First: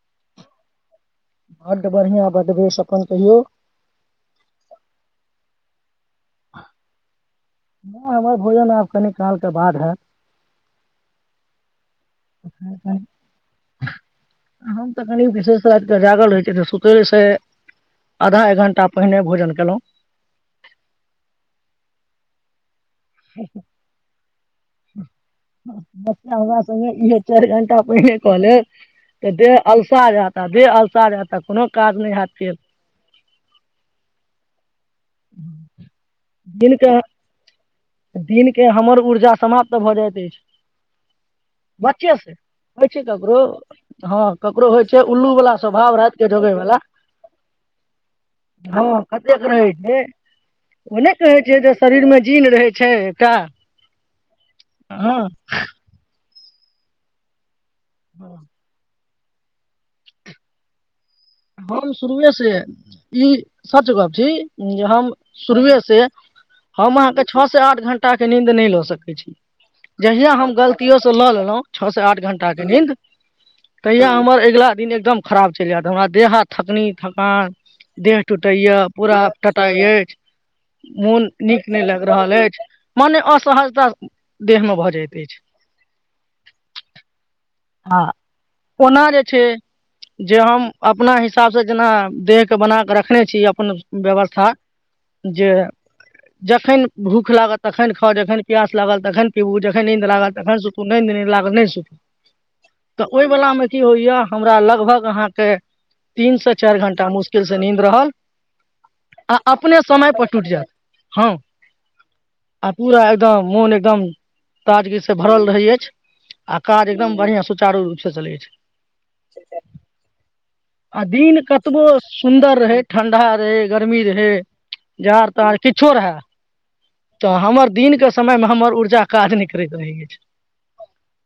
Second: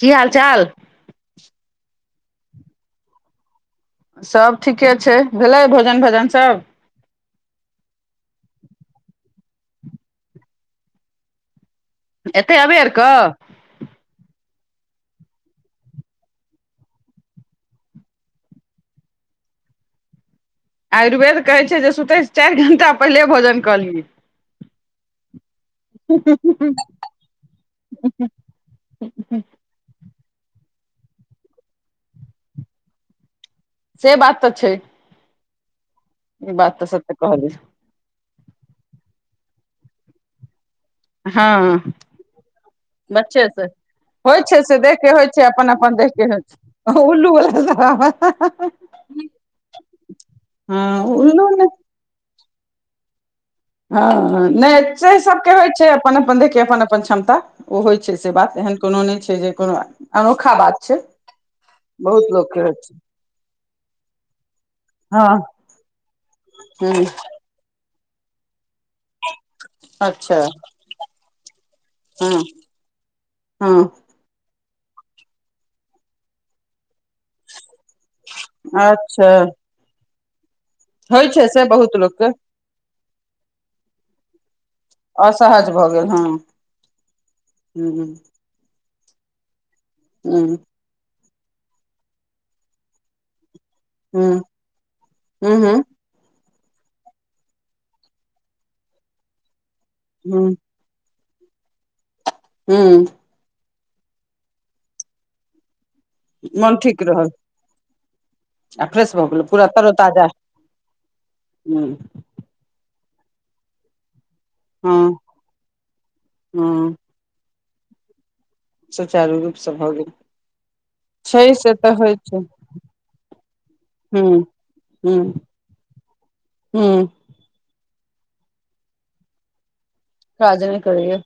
की हाल चाल। बड्ड बढ़िआं बदबश अपन कहियौ। सब ठीके छै भेलै भ। भजन भजन सब। नहि हमर भोजन आब कनि कालके बाद हैत। एते अबै आर कनि- कऽ। हम तऽ कनि विशेष रातिके जागल रहै छियै तऽ सुतयसँ आधा एक घण्टा पहिने भोजन कयलहुँ। आयुर्वेद कहैत छै जे सुतै छै चारि घण्टा। पहिले भोजन कलिय। ह। बच्चा हमरा से इ चारि घं्टा पहिने कहले तऽ देह अलसा जा। ताद अलस हय तऽ कोनो काज नहि हत फ। से बात तऽ छै। ई बात तऽ सत कहली। दिनके हमर ऊर्जा समाप्त भऽ जायइत अछि। हँ बच्चे से होइ छै ककरो बच्चे से हँ ककरो से होइ देख छै के उल्लू वला अपन अपन स्वभाव देख रातिक के होइ ढगे वालला छै उल्लू वला सब हँ कत रहै छै हँ ओने कहै उल्लू छै ने जे शरीर मे जीन रहै छै। छै क। हँ नहि से सबके होइ छै अपन अपन देख। अपन अपन क्षमता। ओ होइ छै से बात एहन कोनो नहि छै। से जे कोनो अनोखा बात छै। हम शुरुए बहुत लोक से के होइ छै ई सच गप छी जे हम हँ शुरुए से हम ह अहाँके छ से आठ घं्टा ताके नीदे नहि ल। सकै छी जहिया अच्छा हम गलतियोसँ लऽ लेलहुँ छओ से आठ हँ घण्टाके नीन्द हँ तहिया हमर अगिला। दिन एकदम खराब चलि जायत हमरा। देहा थकनी। थकान देह टूटे या पूरा अच्छा टटा अछि। होइ मोन छै से नीक नहि बहुत लागि लोकके रहल अछि। मने असहजता। देह मे भऽ जाइत अछि असहज भऽ गेल हँ। हू आ ह। ओना जे छै। ह जे हम अपना हिस। हिसाबसँ जेना देह के बना कऽ रखने छी। अपन व्यवस्था ह जे। ह जखन भूख लागल तखन खाउ जखन प्यास लागल तखन पिबू जखन। नंद ह लागल ह तखन त नंद नहि लागल। कर नहि सु। तऽ ह ओहि वलामे। अथी होइया हमरा लगभग अहाँके। तीन से मोन चारि ठीक घं्टा रहल मुश्किल से नीद रहल आ फ्रेश भऽ आ गेल पूरा अपने समय तरोताजा पर टूटि जायत हँ ह आ पूरा। एकदम मन एकदम। ताजगी से हँ भरल रहै अछि। आ काज हँ एकदम बढ़िआँ। सुचारू रूप से चलै छै। सुचारू रूपसँ भऽ गेल। आ दिन छै से कतबो तऽ होइ छै सुन्दर रहै ठण्ढा रहै गरमी रहै ह्म जाड़ ह्म तड़ किछो रहए। ह्म तऽ हमर दिन क। समय में हमर ऊर्जा काज नहि करैत रहैय। राजाज नहि करौ ह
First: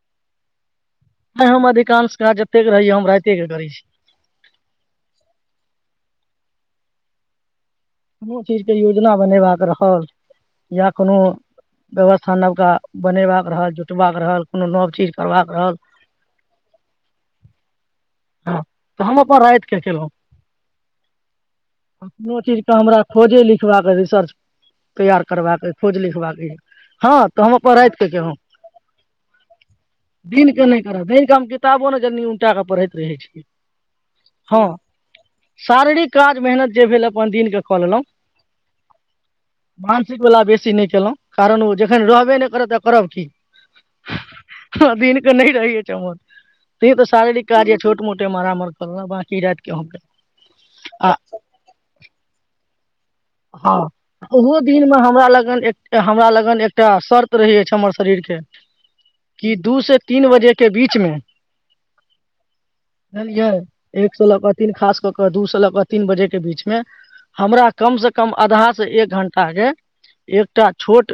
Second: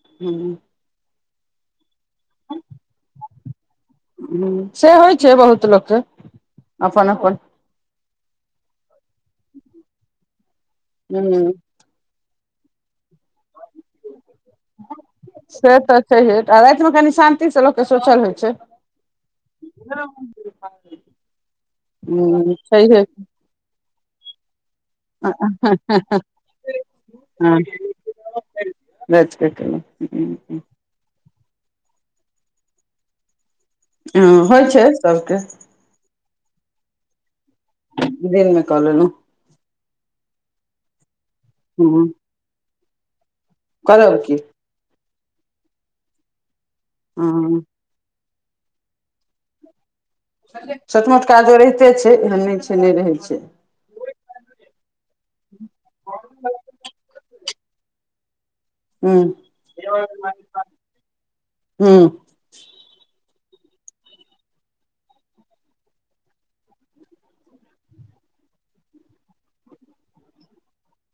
ह हम, अधिकांश काज जतेक रहैया हम राइते के करै छी ह से होइ छै, बहुत लोकके। अप- अपनन -अपनन! हठीर कहि यो! य बने रहल या कोनो ह्म व्यवथा। खान नवका बनेवा के रहल छै। से तऽ छै,, रतमे कनि शान्तिसँ लोक हँ तऽ हम अपन रति के केलहुँ, अपनो ह्म चीज के हमरा छैहे खोजे लिखबाक सर तैयार करबाक ह! खोज लिखबाक हम हँ अपन रात के क केलउ, राइत के दिन केलहुँ के नहि कर द तबो ने जनी उटााकऽ पढैत! ै छै। होइ हँ छै सभके शारीर काज, मेहनत जे भेल म दिन क। क लेलहुँ, दिनमे कऽ लेलहुँ मानसिक वला बेसी ी नहि केलहुँ। कारण ओ जेखन रहबे नहि करत त करब की! करबर की! अधीन के रहहिए चमक। त तऽ साररिक! हँ कार्य छोट मोट म मर करना बाकी रात केे हम केलउ। छोट मोट काजो रहिते छै, एहन नहि छै। तने रहै। छै हँ ओहो दिनमे हमरा लग, एक हमरा लगन एकटा शर् रहै अछि छै, हमर शरीर के। हूँ कि! दू से तीन बजे के बीचमे, हूँ बुझलियै। एक स लऽ कऽ तीन खास कऽ कऽ दू स लऽ कऽ तीन बजे के बीच मे, हमरा कम से कम कम आधा से एक घं्टा के, एकटा छोट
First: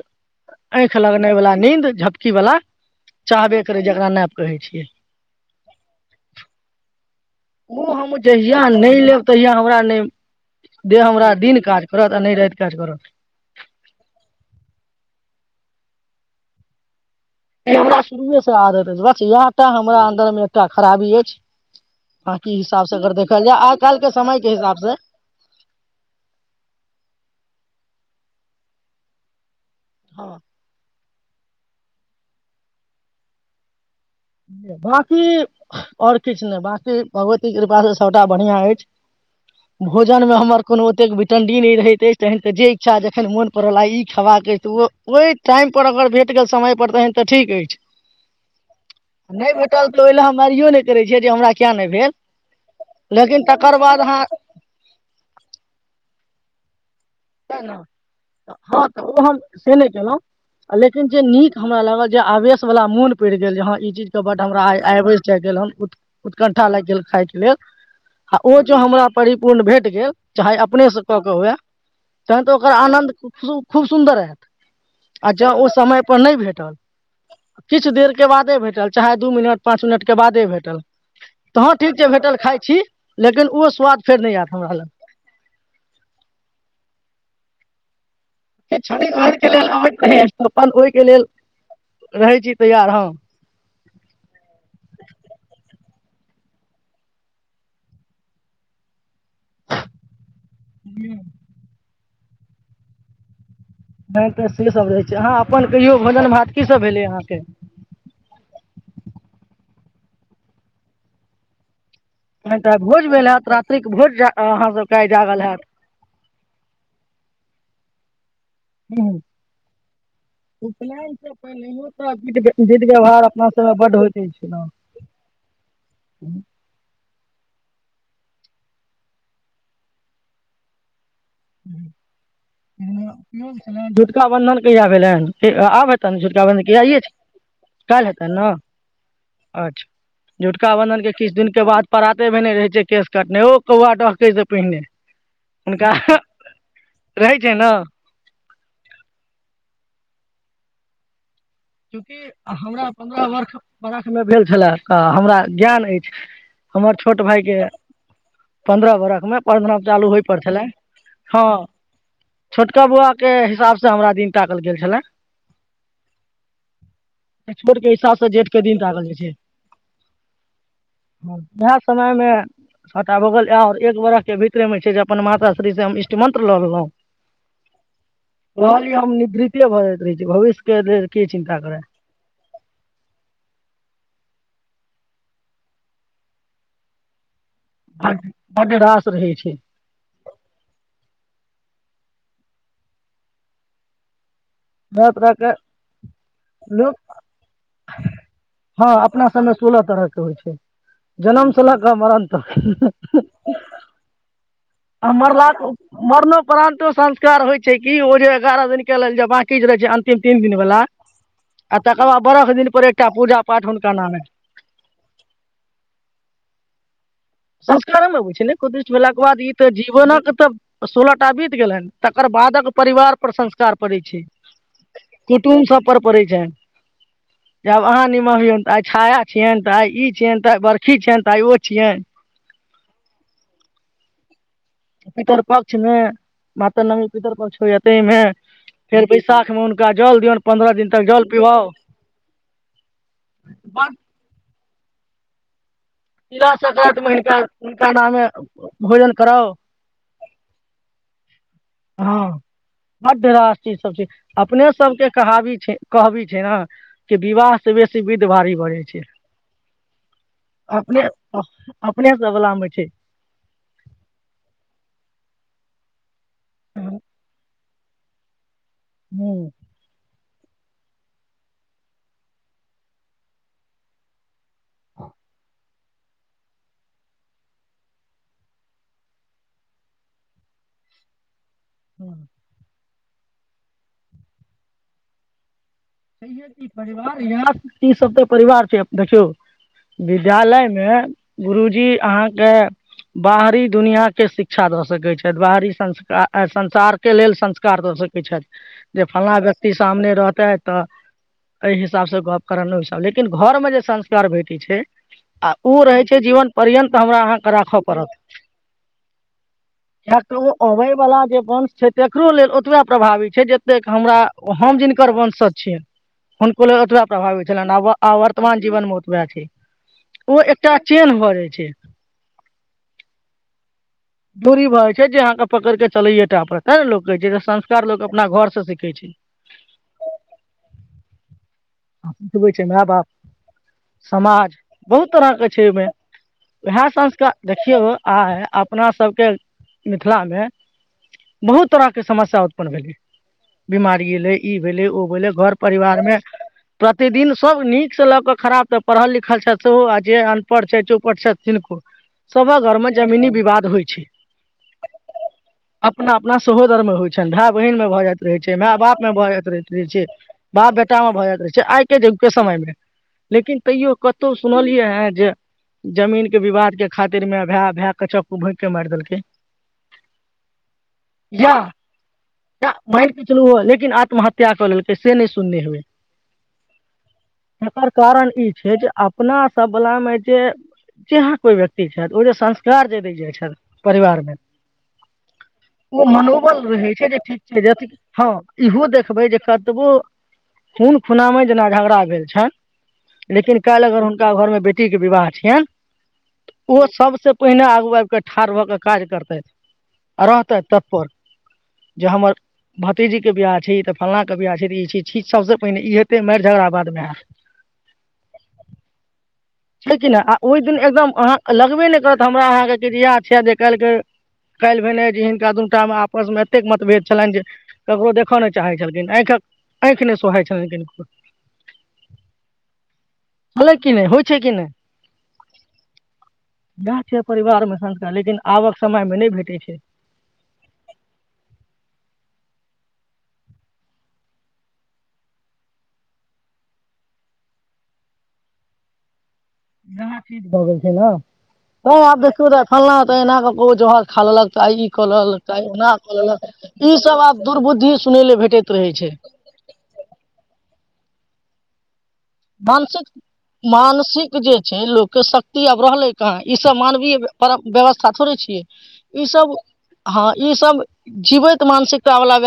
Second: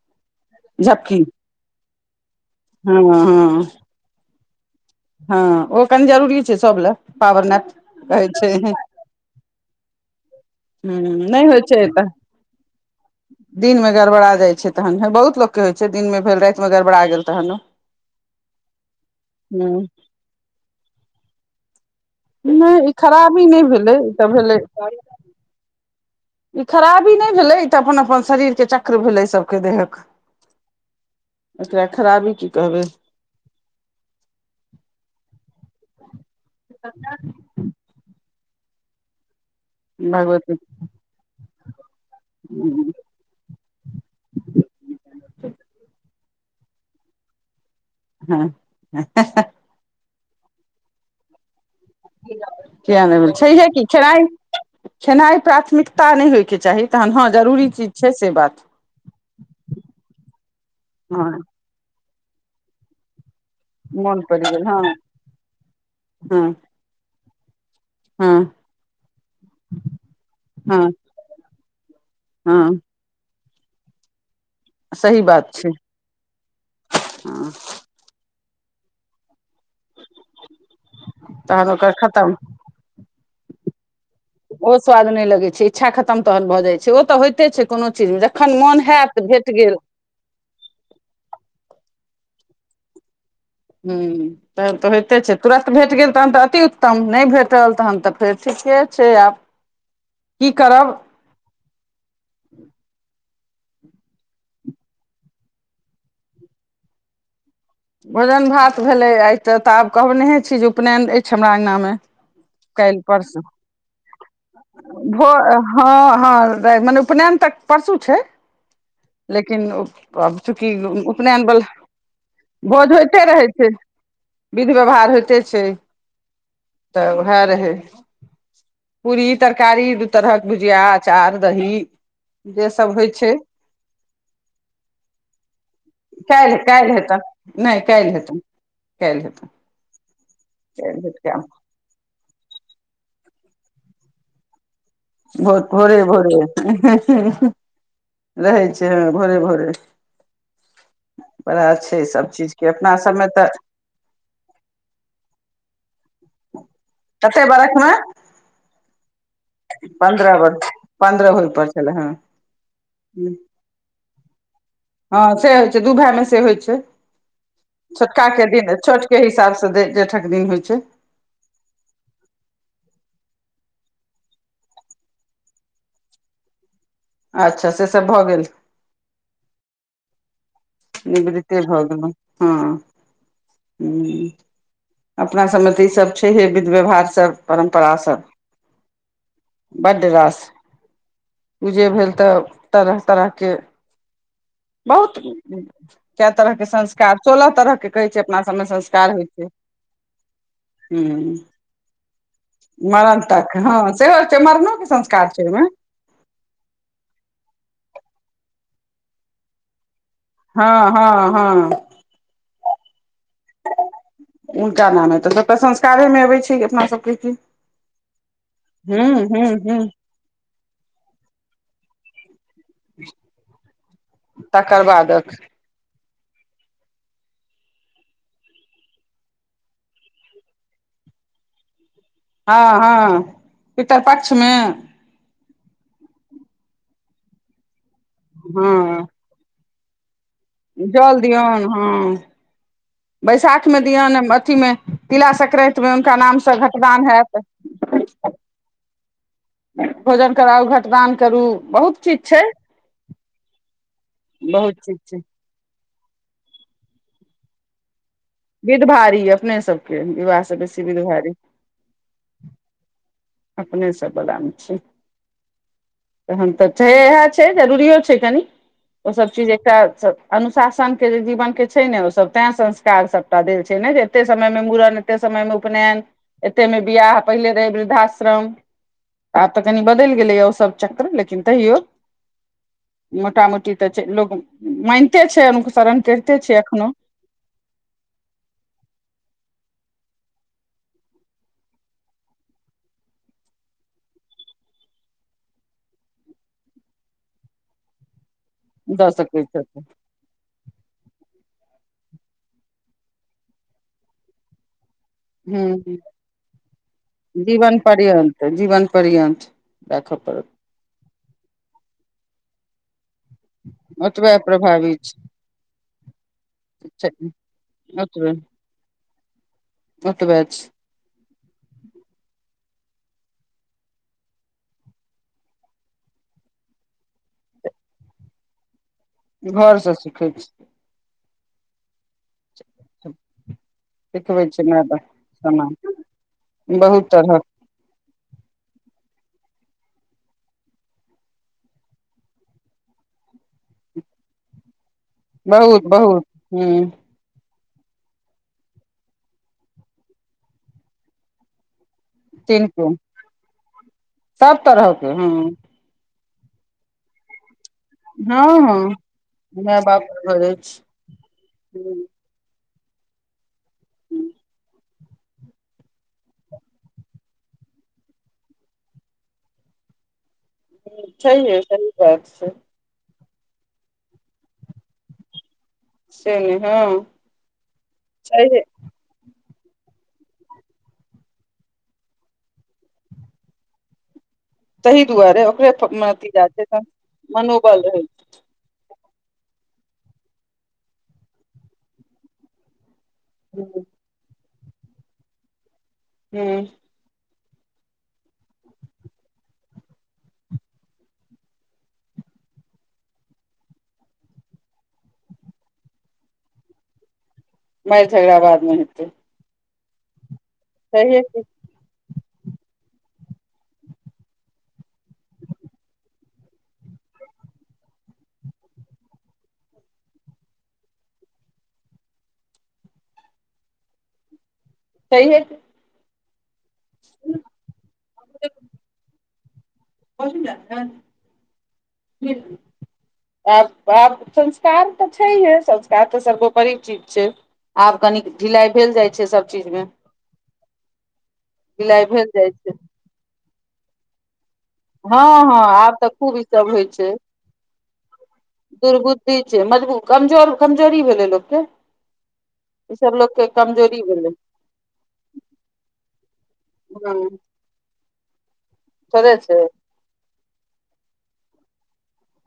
आँखि झपकी लगने वालला नींद, झ की वला हँ हँ चाहबे करै जेकरा कहै छियै। हँ, ओ कनी जरूरी छै, सभ लए। पावर नैप मुह हम कहै छै जहिया हूँ नहि लेब, तहिया हम ओरा नहि। देह हमरा दिन काज करत आ नहि राति काज करत।। दिन मे गड़बड़ा जाइत छै तहन बहुत लोक के होइ छै दिन मे भेल राति मे गड़बड़ा गेल। तहन ओ हमरा शुरुएसँ आदत अछि, बस इएह टा हूँ हमरा अन्दरमे एकटा खराबी अछि, बकी नहि ई हिसाबसँ अगर खराबी देखल नहि जाय आइ भेलै काल्हिके ई तऽ समयके भेलै हिसाबसँ ई खराबी नहि भेलै तऽ अपन अपन शरीरके चक्र भेलै सभ। के दे हक। हँ एकरा खराबी की कहबै। बाँकी आओर। किछु ने बंकी भगवती कृपास से सबटा बढ़ियां अछि। भोजन मे भगवती हमर कोनो ओत विटण। निर् रहहित। तहन के जे इच्छा जखन मोन परड़ला ई खेबाका के त ओहि टाइम पर अगर भेट। आट समय पर तहन तऽ ठीक अछि। हँ। नहि बो चल त। ओहि ल हम मारियो नहि करै छिय जे हमरा। किया नहि भेल नहि भेल लेकिन छैे तकर बाद खेनाइ खेनाइ प्राथमिकता नहि होइ छै। के चाही। तहन हँ जरूरी चीज छै से बात हँ त ओ हम से नहि केलहुँ लेकिन जे हँ नीक हमरा लागल। आवेश वला मून पर। पि गेल जे ह ई चीज मोन के बड पड़ि हमरा गेल हँ आबे गेल हँ उतकंठा लागि गेल खाायके। नहि। आ हँ ओ जो हमरा परिपूर्ण भेट गेल चाहे अपने हँ से कऽ के हुए। त तऽ ओकर हँ आनन्द खू। खूब सुन्दर ह। सही आ जँ बात ओ छै समय पर नहि भेटल हँ किछु देर के बाद। भेटल चाहे दू मिनट। पाँच मिनट के बादे भेटल त तहन हॅ ओकर ठीक छै खतम भेटल खाइ छी। लेकिन ओ स्वाद। फेर नहि आयत हमरा ओ लग स्वाद न नहि लगे छै इच्छा खतम तहन भऽ जाइ छै। ओ तऽ होइइत छै कोनो चीज। लेल ओहिके लेल रहै छी। तयार हँ। हूँ तखैन त अतिउत्तम, नहि भेटल तखन त फेर ठीके छै आब की करब ह्म [unintelligible] नै त से सब रहैत छै अहाँ अपन कहियौ भोजन भात की सस भेलै अहाँके भोजन भात भेलै आइ तऽ तऽ आब कहनहे छी जे उपनयन अछि हमरा अङ्गनामे। तहन तऽ काल्हि भोज भेल परस हैत रात्रिक भोज जा अहाँ सबके आइ भो जागल हैत हँ हँ मने उपनयन तक। परसु छै? हूँ लेकिन, आब चूंकि से उपनयन वला पहिलहियो तऽ विध विध भोज होइते व्यवहार रहै अपना छै, सबमे बड्ड होइत अछि ने विध व्यवहार होइते छै, त वएह त रहै, पुरी तरकारी दु तरहक भुजिया अचार दही जे सब होइ छै झुटका बन्धन कहिया भेलनि कि आब हेतैन काल्हि झुटकाबन्धन, कि काल्हि आइये जैन। हेतनि नहि काल्हि हेतनि ने, काल्हि हेतनि अच्छा, झुटका बन्धनके किछु दिनके बाद पराते भेने रहैत छै केस कटने ओ कौआ डहकै से पहिने भ हुनका भोरे भोरे छै ने रहै छै हँ भोरे भोरे बड़ा छै सब चूँकि चीज के हमरा अपना पन्द्रह सबमे तऽ बर्ष बरखमे भेल छले आ हमरा ज्ञान अछि हमर छोट कते भाईके बरख मे पन्द्रह बरखमे पन्द्रहम चालू होइ पन्द्रह पर छले, बरख पन्द्रह होइ हँ पर छलै हँ छोटका बौआ के हिसाबसे हमरा दिन ताकल गेल छले। हँ से होइ छै दू भाय मे से होइ छै बचकन के हिसाब से छोटका जेठ के दिन ताकल छोट जाइ के छै। हिसाब से जेठक दिन होइ छै वैह समय मे सबटा भ गेल और एक बरख के भितर में छै जे अपन माता श्री से हम इष्ट मंत्र ल लेलौं। अच्छा, से सभ भ गेल। सेहो भ जाइत रहै छै भविष्य के लेल के निब चिन्ता करै रीतिरबौ गेल हँ ह [unintelligible] अपना सभमे त ईसभ छैहे विध व्यवहार सब परम्परा सब, बड्ड रास रहै छै बड रास जे भेल त तरह तरहके तरह बहुत तरह के कए तरह के लोक संस्कार, सोलह तरह के कहै छै अपना सबमे हँ संस्कार होइ अपना छै, सबमे सोलह तरह के होइ छै हां जनम से लऽ कऽ मरण तक मरण तक, हँ सेहो छै मरणो के त आ मरलाके, मरनोपरान्तो संस्कार होइ छै। की ओ जे एगारह दिन के लेल जे बांकी जे रहै छै तीन तीन दिन हँ वला हँ आ हँ तकर बाद बरख दिन पर एक उनका नाम ह तऽ सब संस्कारे मे अबै छै अपना सबके। की संस्कारेमे अबै छै ने कुदृष्ट हूं भेलाके बाद हूं ई तऽ हूं जीवनक तऽ सोलह टा बीत गेलै ह। तकर बाद। परिवार पर संस्कार पड़ै छै तकर बादक कुटुम्ब सब पर। पड़ै छनि जे आब अहाँ निमहयौन त आइ छाया छियनि त आइ ई छियअनि त आइ बरखी छियनि त आइ ओ छियअनि। हां हां, पितर पक्षमे। क्षमे मातर नवमी पितर पछ होइये। तै मे हँ फेर बैसाख मे। गाजालदिय। जल दियऔन हँ बैसाखमे दिऔन अथिीमे। तिल अा करै। हुनका तिला नामसँ संक्रान्ति घटदान मे हिनका हत। हुनका नामे भोजन कराउ भोजन कराउ घटदान। करू। बहुत चीज हँ छै बड बेरास चीज सब छै अपने बहुत चीज सबके छै कहावी छै। कहबी छै ने कि विवाह से बेस। विध भारी अपने सबके विवाहसँ बेसी विध अपने भारी अपने सब वला मे छै अपनेसभवलामे छी। तन तऽ छै इएह छै जरूरिो छै कनि। ओ सब चीज हूँ एकटा। अनुशासन के जे जीवन के छै ने ओ सब तें संस्कार सब। देल छै ने जे एते समय मे मड़न एते समय मे उपनयन एते मे बिियाह पहिले रहे वृद्धाश्रम आब तऽ कनी बदलि गेलै या ओ सब चक्र लेकिन। तहियौ। मोट मोटी तऽ लोक मानिते छै। अनुसरण करिते छै की एखनो परिवार यहाँ ईी सब त। परिवार छी देखियौ विद्यालयमे गुरुजी अहाँके बाहरी दुनिआँके शिक्षा दऽ सकै छथि बाहरी संस्कारा संसारके लेल संस्कार दऽ सकै छथि। जे दऽ फलना सकैत व्यक्ति छथिन सामने रहतेै। एहि हिसाब से गप कर हसाब लेकिन घर मे जे संस्कार भेटी छै। आ ओ हूँ रहै छै जीवन पर्यन्त हमरा अहाँके जीवन राखऽ पड़त पर्यन्त जीवन पर्यन्त राखऽ किय तऽ पड़त ओ अबै वला जे वंश छै तकरो लेल प्रभावित। छै जतेक हमरा ओतबे हम प्रभावी जिनकर वंश। हुनको लेल ओतबा छै प्रभावित छलनि आ आ ओतबे वर्तमान जीवनमे ओतबा छै ओतबे ओ एकटा छै चेहह भऽ जाइत छै। दूरी भऽ जा छै जे अहाँके पकड़ि कऽ चलैयए टा पड़त तें ने लोक कहै छै संस्कार लोक अपना घरसँ सीखैत छै। घरसँ सिखै छी। ह। बबै छै मााय बाप सिखबै समाज छै मैडम बहुत तरहके छै समान ओहिमे वएह बहुत तरहक संस्कार देखियौ। आइ अपना सबके मिथिलामे बहुत तरहके समस्या उत्पन्न भेलै बीमारी एलै ई भेलै ओ। बहुत -बहुत ह। त सब नीक से लऽ क खराब तऽ पढ़ल लिखल छथि सेहो आ जे अनपढ़ छथि चोपढ़ छथि किनको। सब घर तीनगो मे जमीनी विवाद होइ छै सब तरहके हँ अपना अपना सहोदर मे होय छैन भाए बहिन में भ जाइत रहे हँ छै, माय- हँ बाप में भए जाइत रहे माय रहेत बाप छै, निर्भर बाप अछि -बेटा में भए जात रहे आइ के हूँ जुग के समय मे लेकिन तैयो कतौ सुनलियै हे जे जमीन के विवाद के खातिर मे भाए भाए के चक्कु भोक के मार देलकै। छेयै सही बात छै। ई चलु लेकिन आत्महता कऽ लेलकै से नै सुनने हेबै। से नहि हँ एकर कारण ई छैहे छै जे अपना सब बलामे जे जहाँ कोइ व्यक्ति छल उ जे संस्कार जे दै जाइ छल परिवार मे तहि दुआरे ओकरे थो ओ मे अथी जाय मनोबल छै न रहै जे ठीक छै जथि मनोबल रहै हँ छै। इहो देखबै जे कतबो खुन खुनामे जेना झगड़ा भेलछन लेकिन छै काएल अगर हुनका घरमे बे बेटी के विवाह छीयै। हूँ ओ सबसे पहिने आगू आब कऽ ठाड़ भऽ के काज करतै आ रहतै तत्पर जे हमर भतीजी के बियाह छी तऽ फलना के बियाह छी त ई चीज चीज सबसँ पहिने इहे फेर मार झगराबादमे हैत। माएर झगड़ा बादमे हेतै। छै कि नै अ ओय दिन एकदम छैहे की अहाँ लगबे नै करत त हमरा अहाँके किछ याद छै जे कहलके जे काएल भेलै जे हिनका दुनुटा मे आपस मे एतेक मतभेद छलैन जे ककरो देखऽ नै चाहै छलखिन्ह ऐखक ऐख नै सोहाइ छलखिन्ह छले की नै हो छै कि नै। छैहिए गाअ के परिवार में संस्कार लेकिन आबक समय में नै भेट [unintelligible] पहिला तै आब आब संस्कार तऽ छहीए संस्कार तऽ सर्वोपरि चीज छै आब कनीक ढिलाए भेल जाइ छै सब। भऽ गेल छै नै त ढिलाइ आब भेल जाइ देखियौ तै छै फलना तै एहना के ओ जहर खा लेलक त आय ई हँ खोलल कै, हँ ऐना आब तऽ खोलल, खूब ई सब होइ ई छै सब आब दुर्बुद्धि सुनै ले भेटैत रहै छै। दुर्बुद्धि छै मजबू कमजोर कमजोरी भेलै लोकके। ई मानसिक सब लोकके कमजोरी भेलै मानसिक जे छै लोकके शक्ति आब रहलै कहाँ ई सब मानवीय हँ परम व्यवस्था थोड़े छीयै। ई थोड़े सब छै हां ई सब जीबैत त मानसिक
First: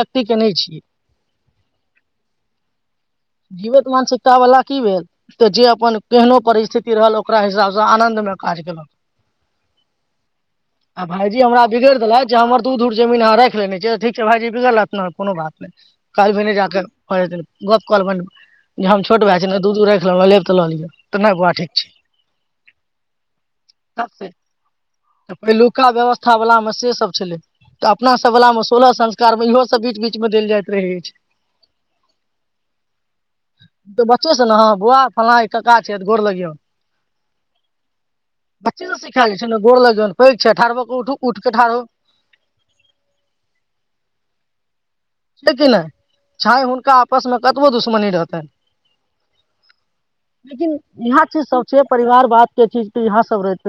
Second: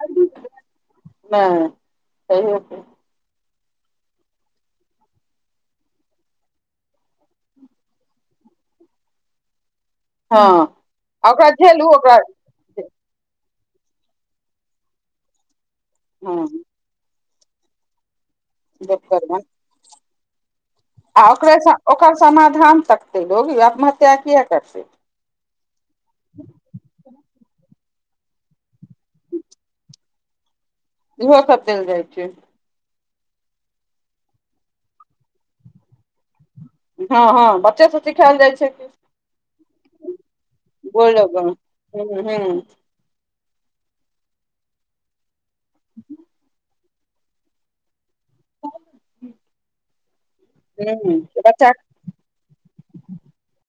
अभी के, नै तहयौके - जीवित मानसिकता वला की भेल तऽ जे अपन केहनो परिस्थिति रहल ओकरा हिसाबसँ आनन्दमे काज केलक। हँ आ भायजी ओकरा हमरा झेलू बिगड़ ओकरा देलक जे हमर दू धुर जमीन अहाँ राएख ठीक छै भायइी बिगलत कोनो बात। काल हँ भने जााके। [unintelligible] कोल बन। हम छोट भए छै ने दू दूर खले। आ ओकरे ओकर समाधान तकतै लोकग आत्महत्या छै किए करतै। तऽ पहिलुका व्यवस्था वला मे से सब छलै तऽ अपना सब वाल में सोलह संस्कार मे इहो सब बीच -बीच मे देल जाय। इहो सबचल जाइ छै। तऽ बच्चो छ ने ह बौआ फल्ला कक्का छैऽ गोड़ लगियौ। हँ- हँ बच्चे सब सिखायल जाइ छै बच्चे की से सिखायल जाइ छै ने गोर लगियौन पैघ छै ठाढ़ भऽ कऽ उठू बोलो उठ ग के ठाढ़ होउ ह -ह। छै कि नई चाहे हुनका आपसमे कतबो दुश्मनी रहतन। लेकिन हूं यहाँ चीज सब बच्चा छै परिवार बाद के चीज के यहा सब रहे छै।